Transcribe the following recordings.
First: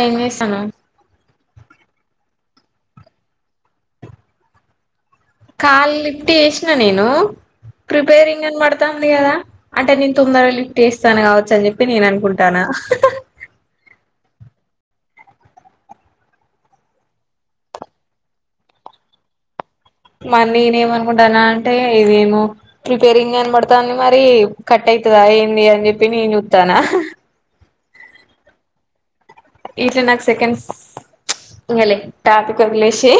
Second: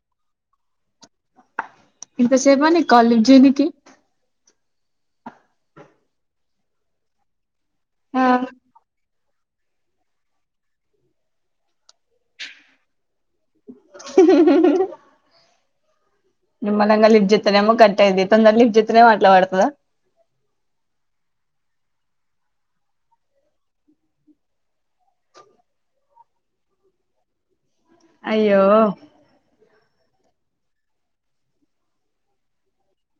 ఏమ్ చేస్తున్నావ్ ఇంతా సేపు ఆ నీకు కాల్ లిఫ్ట్ చేయనికి కాల్ లిఫ్ట్ చేసిన నేను ఆ ప్రిపేరింగ్ అని పడత ఉంది కదా అంటే నేను తొందరగా లిఫ్ట్ చేస్తాను కావచ్చ అని చెప్పి నేను అనుకుంటాన నిమ్మలంగా లిఫ్ట్ చెత్తనేమో కట్ అయిద్ధి తొందర లిఫ్ట్ చెత్తనేమో అట్లా బడతాదా మరి నేనేమో అనుకుంటాన్న అంటే ఇదేమో ప్రిపేరింగ్ అని పడతాంది మరి కట్ అయి అయాతదా ఏంది అని చెప్పి నేను చూత్తనా అయ్యో ఇట్ల నాకు సెకండ్స్లే ఇంగ లే టాపిక్ వదిలేసేయ్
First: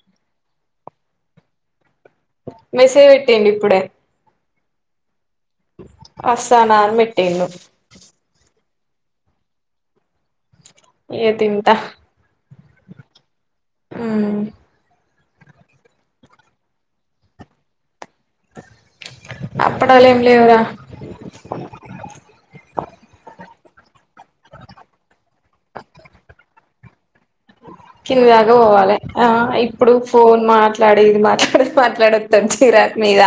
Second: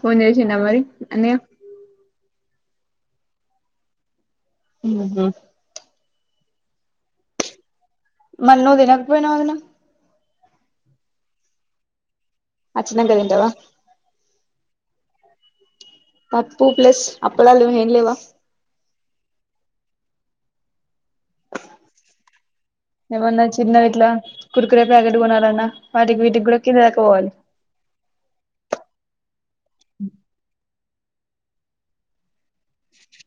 ఫొన్ చేసిండా మరి అన్నయ్య మెసేజ్ పెట్టేయండి ఇప్పుడే ఉహు వస్తన్నా అని పెట్టిండు మల్ల నువ్వు తీనక పోయినా వదిన ఇగ తింటా వచ్చినంకా తింటావా తప్పుూ ప్లస్ అప్పడాలు లే ఏం లేవా అప్పడాలు ఏం లేవ్ రా ఏమన్నా చిన్నవి ఇట్లా కూర్కురే ప్యాకెట్లు కోనాలన్నా వాటికి వీటికి కూడా కిందకు పోవాలి కింద దాగా పోవాలి ఆ ఇప్పుడు ఫోన్ మాట్ మాట్లాడు ఇది మాట్లాడు మాట్డొద్దాం చిరాకు మీద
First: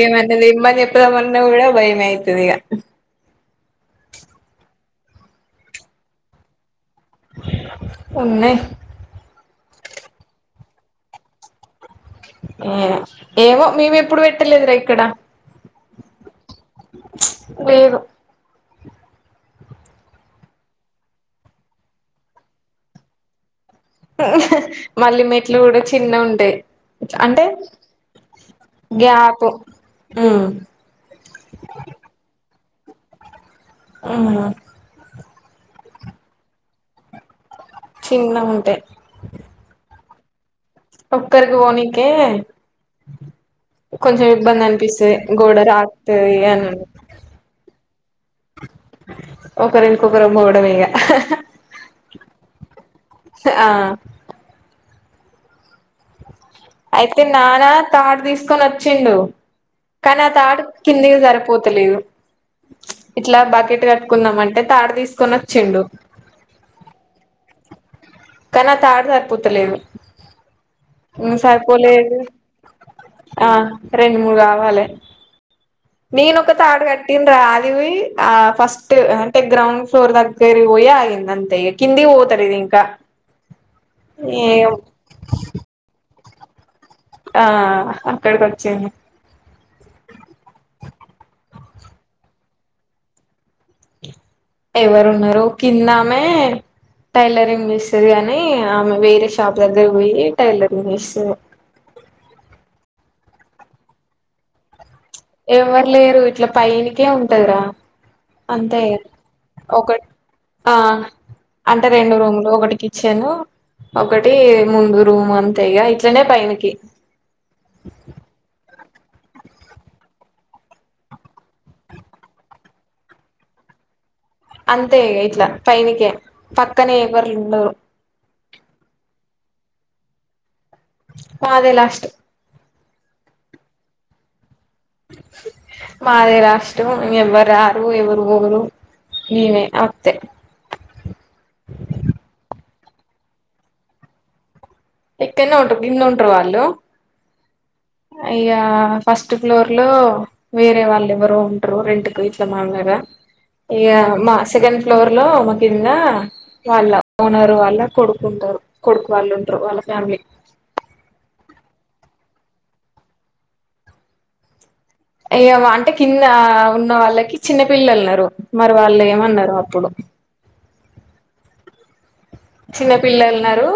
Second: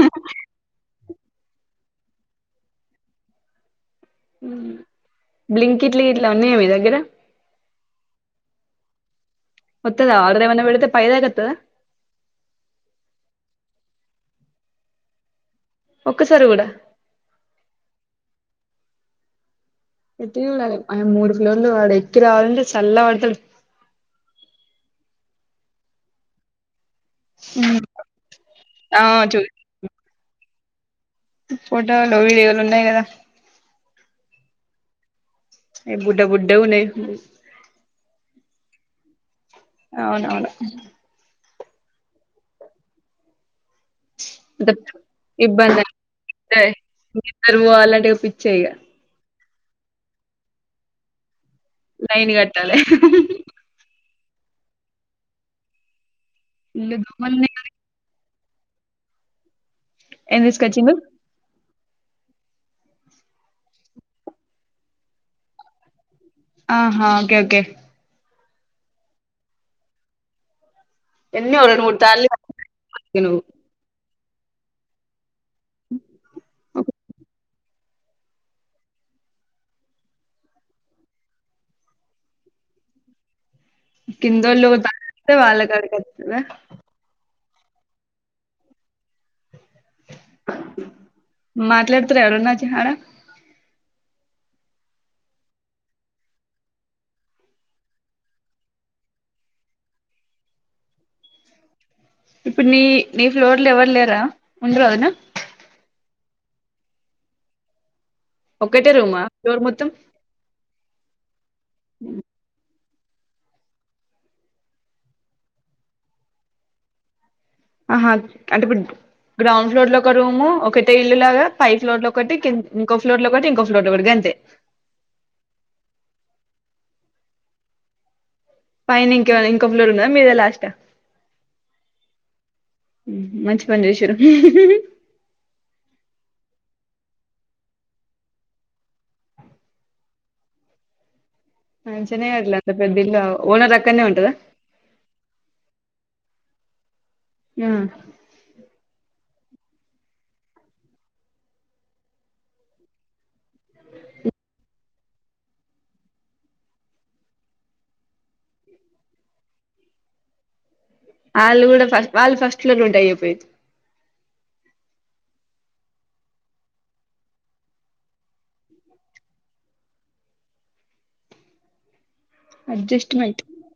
ఏమది తేమ్మని చెప్పు చెప్తామన్న కూడా భయం అయితది ఇగ ఉ బ్లింకిట్ ఇట్లా గిట్ల ఉన్నాయా మీ దగ్గర ఉన్నాయ్ వత్తదా ఆర్డర్ ఏమన్నా పెడీతే పై దాకా వత్తాద ఏ ఏమో మేమి ఎప్పుడు పెట్టలేదురా ఇక్కడ ఒక్కసారి కూడా లేదు గట్టిగా ఉండాలే మూడు పోర్లు వాడు ఎక్కి రావాలంటే చల్ల పడతడు మల్లీ మెట్లు కూడా చిన్న ఉంటాయి అంటే ఆ గ్యాప్ ఫోటోలో వీడియోలు ఉన్నాయి కదా ఆ ఏ బుఢా బుఢవునే చిన్న ఉంటాయి అవునవును ఉక్కరుకి పోనీక కొంచెం ఇబ్బంది అంత అనిపిస్తుంది గోడ రాకుతు అని మీద్దరు పో అలాంటి ఒక పిచ్చయగా ఒకరు ఇంకొకరు పోవడ ఇక ైన్ కట్టాలి ఆ ఇల్లు అయితే దోమలు ఉన్నాయి కదా నానా తాడు తీసుకొని వచ్చిండు కానీ అ ఏం త ఆడు తీసుకొచ్చిండు కిందికి సరిపోతలేదు ఇట్లా బకెట్ కట్టుకుందాం అంటే తాడ తీసుకున్న చెండు ఆహా ఓకే ఓకే కానీ తాడ సరిపోతలేదు ఎన్నో రెండు సపోలే మూడు సార్లు నువ్వు ఆ రెండు మూడు కావాలి నేను ఒక తాడు కట్టిండ్రా అది ఆ ఫస్ట్ అంటే గ్రౌండ్ ఫ్లోర్ దగ్గ పోయి ఆగింద అంత ఈ కిందకి పోతారు ఇంకా ఏ కిందోళ్ళ వాళ్ళ కడకితుద ఆ అక్కడికి వచ్చింది మాట్లాడుతారు ఎవరున్నాచ్చ హార ఎవరు ఉన్నార కిందమే టైలరింగ్ చేస్తుంది గానీ ఆమె వేరే షాప్ దగ్గర పోయి టైలరింగ్ చేస్తుంది బ ఇప్పుడు నీ నీ ఫ్లోర్ లో ఎవరు లేరా ఉండరుదునా ఎవరు లేరు ఇట్లా పైనికే ఉంటదా అంతే ఒక్కటే రూమా ఫ్లోర్ మొత్తం ఒకటి ఆ అంటే రెండు రూమ్లు ఒకటి క వచ్చాను ఒకటి ముందు రూమ్ అంతేగా ఇట్లనే పకి ఆహ అంటేబ గ్రౌండ్ ఫ్లోర్ లో ఒక రూము ఒకటే ఇల్లులాగా పై ఫ్లోర్ లో ఒకటి ఇంకో ఫ్లోర్ లో ఒకటి ఇంకో ఫ్లోర్ లో ఒకటిగా అంతే అంతే ఇట్లా పైనికే పక్కనే ఎవర్లు ఉండరు పైన ఇంక ఇంకొ ప్లోర్ ఉదా మీదే లాస్ట్ ఆ అదే లాస్ట్ మంచి పని చేశారు మాద రాష్టం ఎవ్వరు ఆరు ఎవరు ఊరు ననే అతే చెననేట్లే అంత పెద్దిల్ ఓనర్ అక్కనే ఉంటదా ఎక ఉంట ఇన్న ఉంట్ర అల్లు అయ్యా ఫస్ట్ ఫస్ట్ ఫ్లోర్ లో వేరే వాళ్ళు ఎవరు ఉంటరు రెంట్ కు ఇట్ల మామళగా ఇక మా సెకండ్ ఫ్లోర్ లో మ కింద వాళ్ళ ఓనర్ వాళ్ళ కొడుకుంట కొడుకు వాళ్ళు ఉండరు వాళ్ళ ఫ్యామిలీ వాళ్ళు కూడా ఫస్ట్ వాళ్ళు ఫస్ట్ లోనే ఉంటా అయిపోయి ఏమ అంటే కింద ఉన్న వాళ్ళకి చిన్న పిల్లన్నారు మరి వాళ్ళు ఏమన్నారు అప్పుడు చిన్న అడ్జస్ట్మెంట్ పిల్లలున్నారు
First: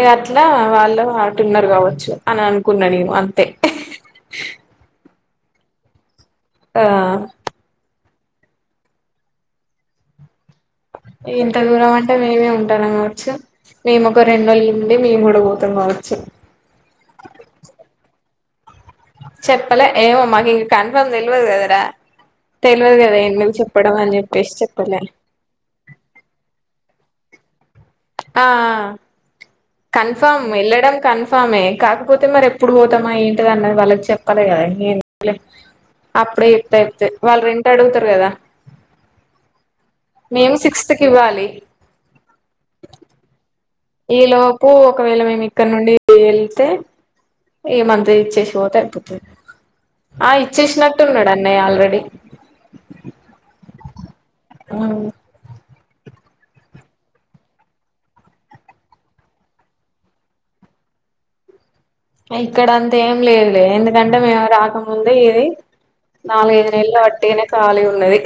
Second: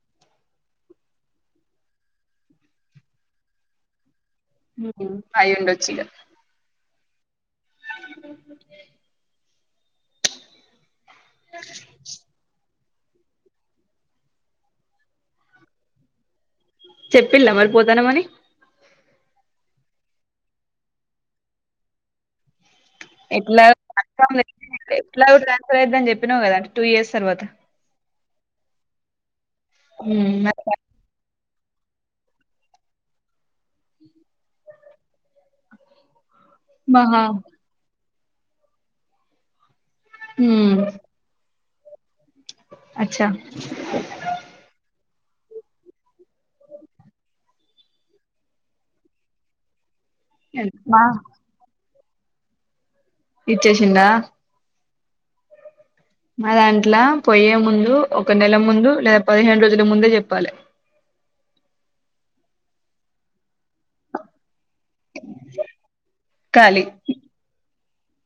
ఇ అట్లా వాళ్ళు అటు ఉన్నారు కావచ్చు అని అనుకున్నా నేను అంతే అయి ఉండొచ్చు ఇగ ఆ ఇంత దూరం అంటే మేమే ఉంటం కావచ్చు మేము ఒక రెండు రోజులు ఈడ ఉండి మేము కూడా పోతాం కావచ్చు చెప్పిల్లా మరి పోతానమ్ అని చెప్పలే ఏమో మాకు ఇంకా కన్ఫర్మ్ తెలియదు కదరా తెల్వదు కదా ఎందుకు ఎట్లా చెప్పడం అని చెప్పేసి చెప్పలే ఎట్లాగో ట్రాన్స్ఫర్ అయితా అని చెప్పినవ్ కదా టూ ఇయర్స్ తర్వాత ఆ ఉమ్, కన్ఫర్మ్ మరి వెళ్లడం కన్ఫామే కాకపోతే మరి ఎప్పుడు పోతామా ఎం అన్నది వాళ్ళకి చేప్పులే కదా ఇగా ఎందుకులే అప్పుడే చెప్తే అయిపోతది మహా వాళ్ళు రెంట్ అడుగుతారు కదా మేం ఉమ్, సిక్స్త్ కి ఇవ్వాలి అచ్చా ఈ లోపు ఒకవేళ మేము ఇక్కడ నుండి వెళ్తే ఏ మంత్ ఇచ్చేసి పోతే అయిపోతుంది ఆ మా ఇచ్చేసినట్టు ఉన్నాడు అన్నయ్య ఆల్రెడీ చేసిండా అవును మా దాట్ల పయ్యే ముందు ఒక నెల ముందు లేదా పదిహేను రోజుల ముందే చెప్పాలి ఇక్కడ అంతా ఏం లేదు ఎందుకంటే మేము రా రాకముందు ఇది నాలుగైదు ఖాళీ నెలలు వాటికనే కాలిగా ఉన్నది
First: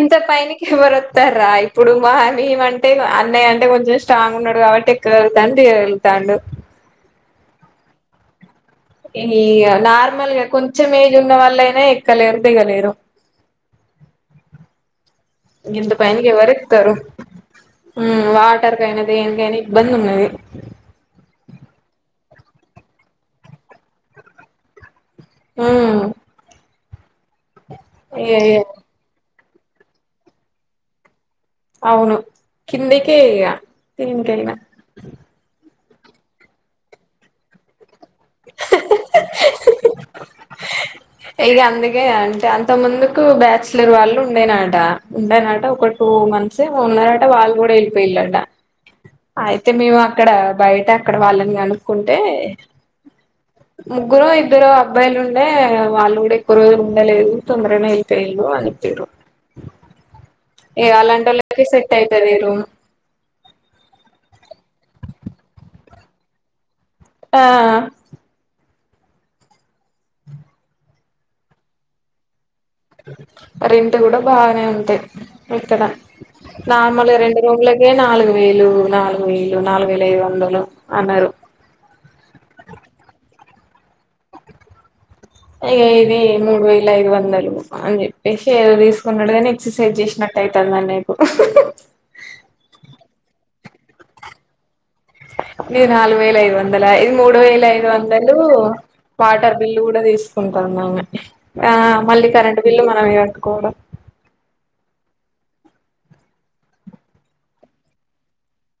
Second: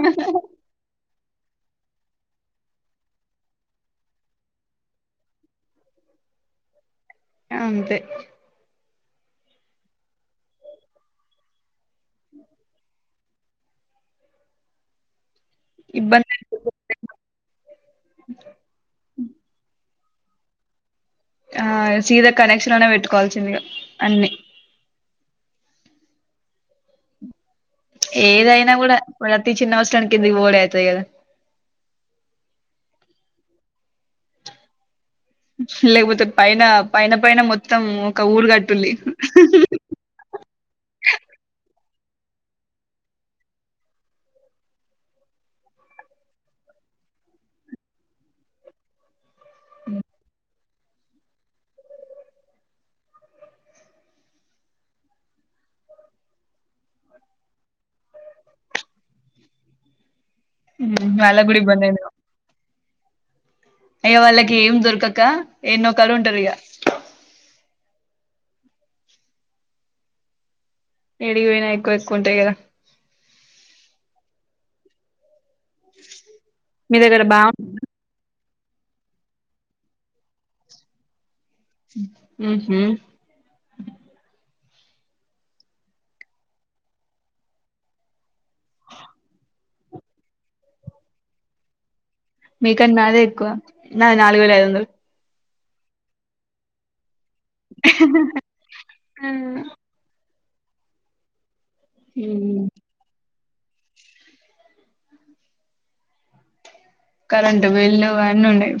ఇంత పైనికి ఎవరు వ స్తార ఇప్పుడు మా మేము అంటే అన్నయ్య అంటే కొంచెం స్ట్రాంగ్ ఉన్నాడు కాబట్టి ఎక్కగలుగుతాడు దిగగలుతుండు తాడు అంతే ఈ నార్మల్గా కొంచెం ఏజ్ ఉన్న వాళ్ళయినా ఎక్కలేరు దిగలేరు ఇంత ఇబ్బంది పైకెవరేకుతారు వాటర్ కైనా దేనికైనా ఇబ్బంది ఉన్నది ఆ సీదా కనెక్షన్ లోనే పెట్టుకోవాల్సిందిగా అన్నిీ హ ఏదైనా కూడా ప్రతి చిన్న వస్తువుకు కింద పోవుడే అయితది కదా అవును కిందికే ఇగ ఇంకేనా లేకపోతే పైన పైన పైన మొత్తం ఒక ఊరు కాటూరి ే అంటే అంత ముందుకు బ్యాచలర్ వాళ్ళు ఉండేనట ఉండనట ఒక టూ మంత్స్న్ ఉన్నారంట వాళ్లు కూడా వెళ్లిపోయారంట అయితే మేము అక్కడ బయట అక్కడ వాళ్ళని కనుకుంటే ముగ్గురో ఇద్దరో అబ్బాయిలు ఉండే వాళ్ళు కూడా ఎక్కువ రోజులు ఉండలేదు తొందరనే వెళ్ళపోళ్ళు అని ఇగా అలాంటి వాళ్ళకి కూడా వాళ్లకే సెట్ అయితది ఈ రూమ్ హే వాళ్లకేం దొరకక ఎన్నో కాడ ఉంటారు ఇగ ఆ ఏడికి పోయిన ఎక్కువ ఎక్కువ ఉంటాయి కదా రెంటు కూడా బానే ఉంది ఇక్కడ మీ నార్మల్ గా దగ్గర రెండు రూమ్లకే నాలుగు వేలు నాలుగు వేలు నాలుగు వేల ఐదు వందలు అన్నారు ఉమ్మ్ అ ఇది మూడు వేల ఐదు వందలు అని చెప్పేసి ఏదో తీసుకున్నాడు కాని ఎక్సర్సైజ్ చేసినట్ అయితాందా నీకు మీకన్నా నాదే ఎక్కువ నాది నాలుగు వేల ఐదు వందలు ఇది నాలుగు వేల ఐదు వందల ఇది మూడు వేల యిదు వందలు వాటర్ బిల్లు కూడా తీసుకుంటది అమ్మే ఆ మళ్ళీ కరెంటు బిల్లు మనమే కట్టుకోవాలి కరెంటు బిల్లు అన్నీ ఉన్నాయి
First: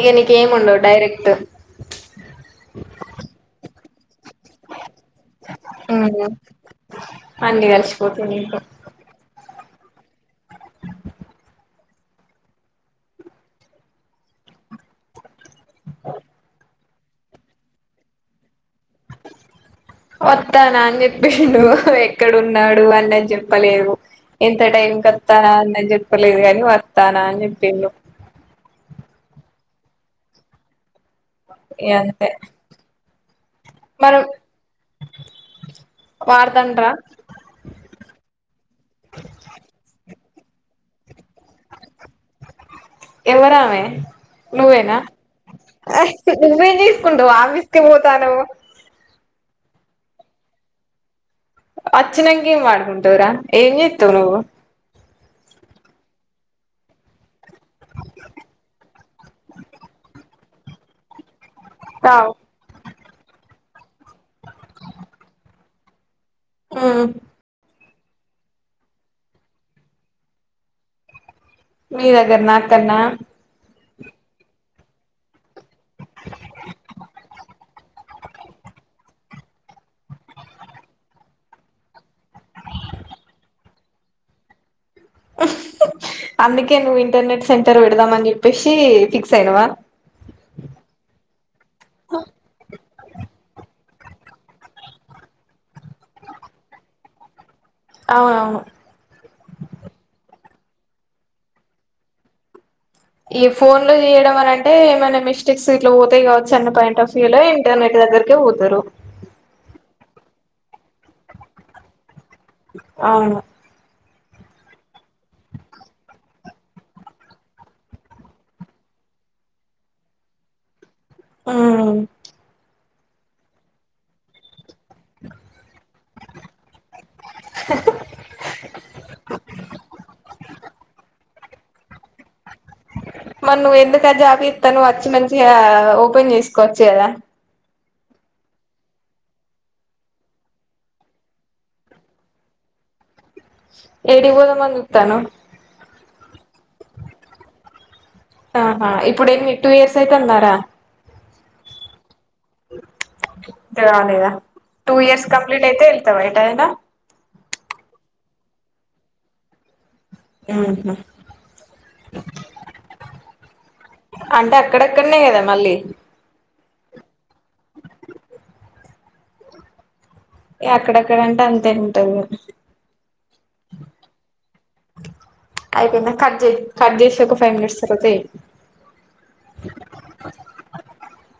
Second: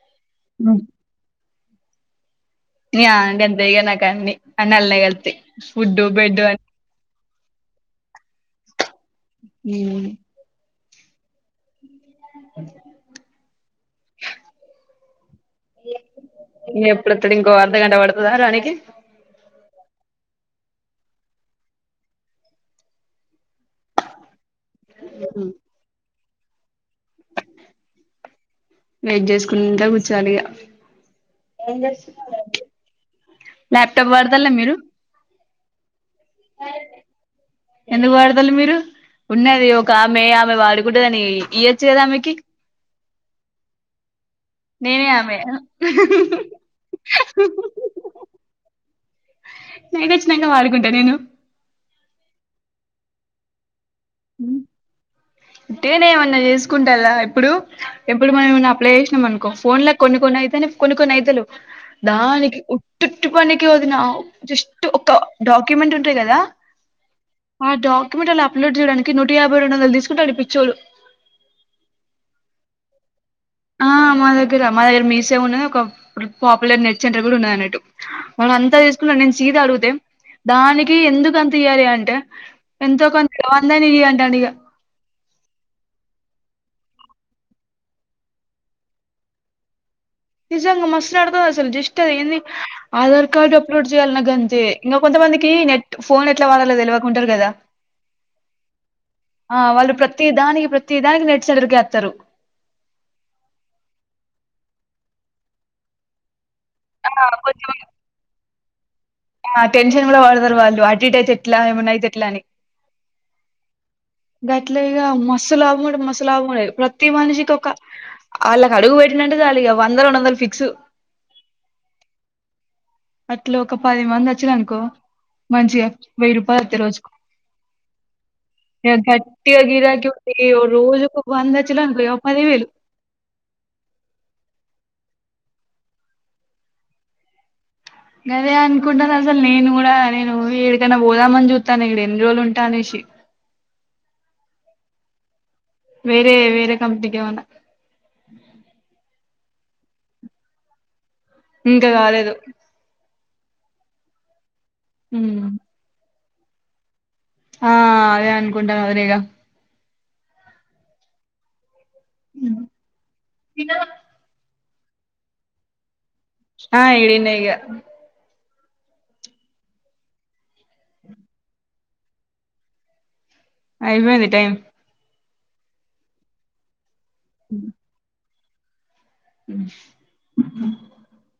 ఇక నీకు ఏం ఉండవు డైరెక్ట్ అన్ని అన్నే వత్తయ్ నాకు ఫుడ్ బెడ్డు అ అన్నీ కలిసిపోతయి ఇగ ఉమ్ ఎప్పుడప్పుడికి ఇంకో అర్ధగంట పడుతుందారా నీ కి వస్తాను అని చెప్పిండు ఎక్కడున్నాడు అని చెప్పలేదు ఎంత టైం కస్తానా అని చెప్పలేదు గాని వస్ తనా అనిజెప్పిండు కింద కూర్చోవాలి ఇగ ల్యాప్టాప్ మనం వాడతల మీరు వాడతంట్రా ఎందుకు వాడతాల మీరు ఉన్నది ఒక ఆమె ఆమె వాడుకున్ టాదని ఈయచ్చు కదా అమెకి ఎవరామే నువ్వేనా నేనే ఆమె నువ్వేం చేసుకుంటావు్ ఆఫీస్కి పోతానవ్ నై నచ్చినంగా వాడుకుంటా నేను అచ్చినంగ ఏం వాడుకుంటావ్ రా ఏంజేత్తవ్ నువ్వు టిఫెన్ ఏమన్నా చేసుకుంటలా ఇప్పుడు ఎప్పుడు మనం అప్లై చేసినాం అనుకో ఫోన్ లో కొన్ని కొన్ని అయితనాయ్ కొన్ని కొన్ని ఐ తలేవ్ రావు దానికి ఉట్టు ఉట్టు పనికి వదిన జస్ట్ ఒక డాక్యుమెంట్ ఉంటాయి కదా ఆ ఆ డాక్యుమెంట్ అలా అప్లోడ్ చేయడానికి నూట యాభై రెండు వందలు తీసుకుంటాడు పిచ్చోలు మీ దగ్గర నా అ కన్నా ఆ మా దగ్గర మా దగ్గర మీసే ఉన్నది ఒక ఇప్పు పాపులర్ నెట్ సెంటర్ కూడా ఉన్న అన్నట్టు వాళ్ళ అంతా చేసుకున్నా నేను చీద అడుగుతే దానికి ఎందుకు అంత ఇయాలి అంటే ఎంతో కొంతవందని ఇ్యంట అండి ఇక ఆ అందుకే నువ్ ఇంటర్నెట్ సెంటర్ పెడదాం అని చెప్పేసి ఫిక్స్ అయినావా నిజంగా మస్ నడతది అసలు జస్ట్ అది ఎన్ది ఆధార్ కార్డు అప్లోడ్ చేయాలగంతే కొంతమందికి నెట్ ఫోన్ ఎట్లా వాడాలో తెలివక ఉంటారు కదా అవునవును ఆ వాళ్ళు ప్రతి దానికి ప్రతి దానికి నెంట్ సెంటర్క్ ఎత్తారు ఈ ఫోన్ లో చేయడం అనింటే ఏమైనా మిస్టేక్స్ ఇట్లా పోతాయి కావ చన్న పాయింట్ ఆఫ్ ఆ వ్యూ లో కొంచెం ఇంటర్నట్ దగ్గరే ఓతారు ఆ టెన్షన్ కూడా వాడతారు వాళ్ళు అటిట్ల అయితే ఎట్లా ఏమన్నాయితే ఎట్లా అని అవును గట్లో ఇగ మస్సు లాభం టె మస్సులాభం ఉన్నది ప్రతి మనిషికి ఒక ఆళ్ళకి అడుగు పెట్నంటే చాలిఇగా వంద రెండువందలు ఫిక్స్ ఆ అట్లు ఒక పది మంది వచ్చారునుకో మంచిగా వెయి రూపాయల అతే రోజుకు ఇగ గట్టిగ గిరాకి ఏ ఓ రోజుకు వందచ్చలుంట ఒక పదివేలు మర్ నువ్వు ఎందుక జాబ్ ఏతనవ్ వచ్చి మంచిగా ఓపెన్ చేసుకోవచ్చు కదా అదే అనుకుంటాన అసలు నేను కూడా నేను ఏడికైనా పోదామని చూస్తనా ఈడ ఎన్ని రోజులు ఉంటా అనేసి ఏ డికి పోదామని జూత్తనవ్ వేరేవే ఆహా ఇప్పుడేన్ని టూ ఇయర్స్ అయితఅంద రా ఇంకా కాలేదు కా గలేదా టూ ఇయర్స్ ఉమ్ కంప్లీట్ అయితే ఎల్ తవా ఎటయినా ఆ అదే అనుకుంటాను మరీ ఇగ ఆహ తిన్నారా అంటే అక్కడక్కడనే కదా మళ్ళీ ఆ ఇడనే ఈగ ఎక్కడక్కడంటే అంతేంటంది అయిపోంది టైం అయిపోయింద కట్ చేయ్ కట్ చేసి ఒక ఫైవ్ మినిట్స్ తర్వాత [inaudible]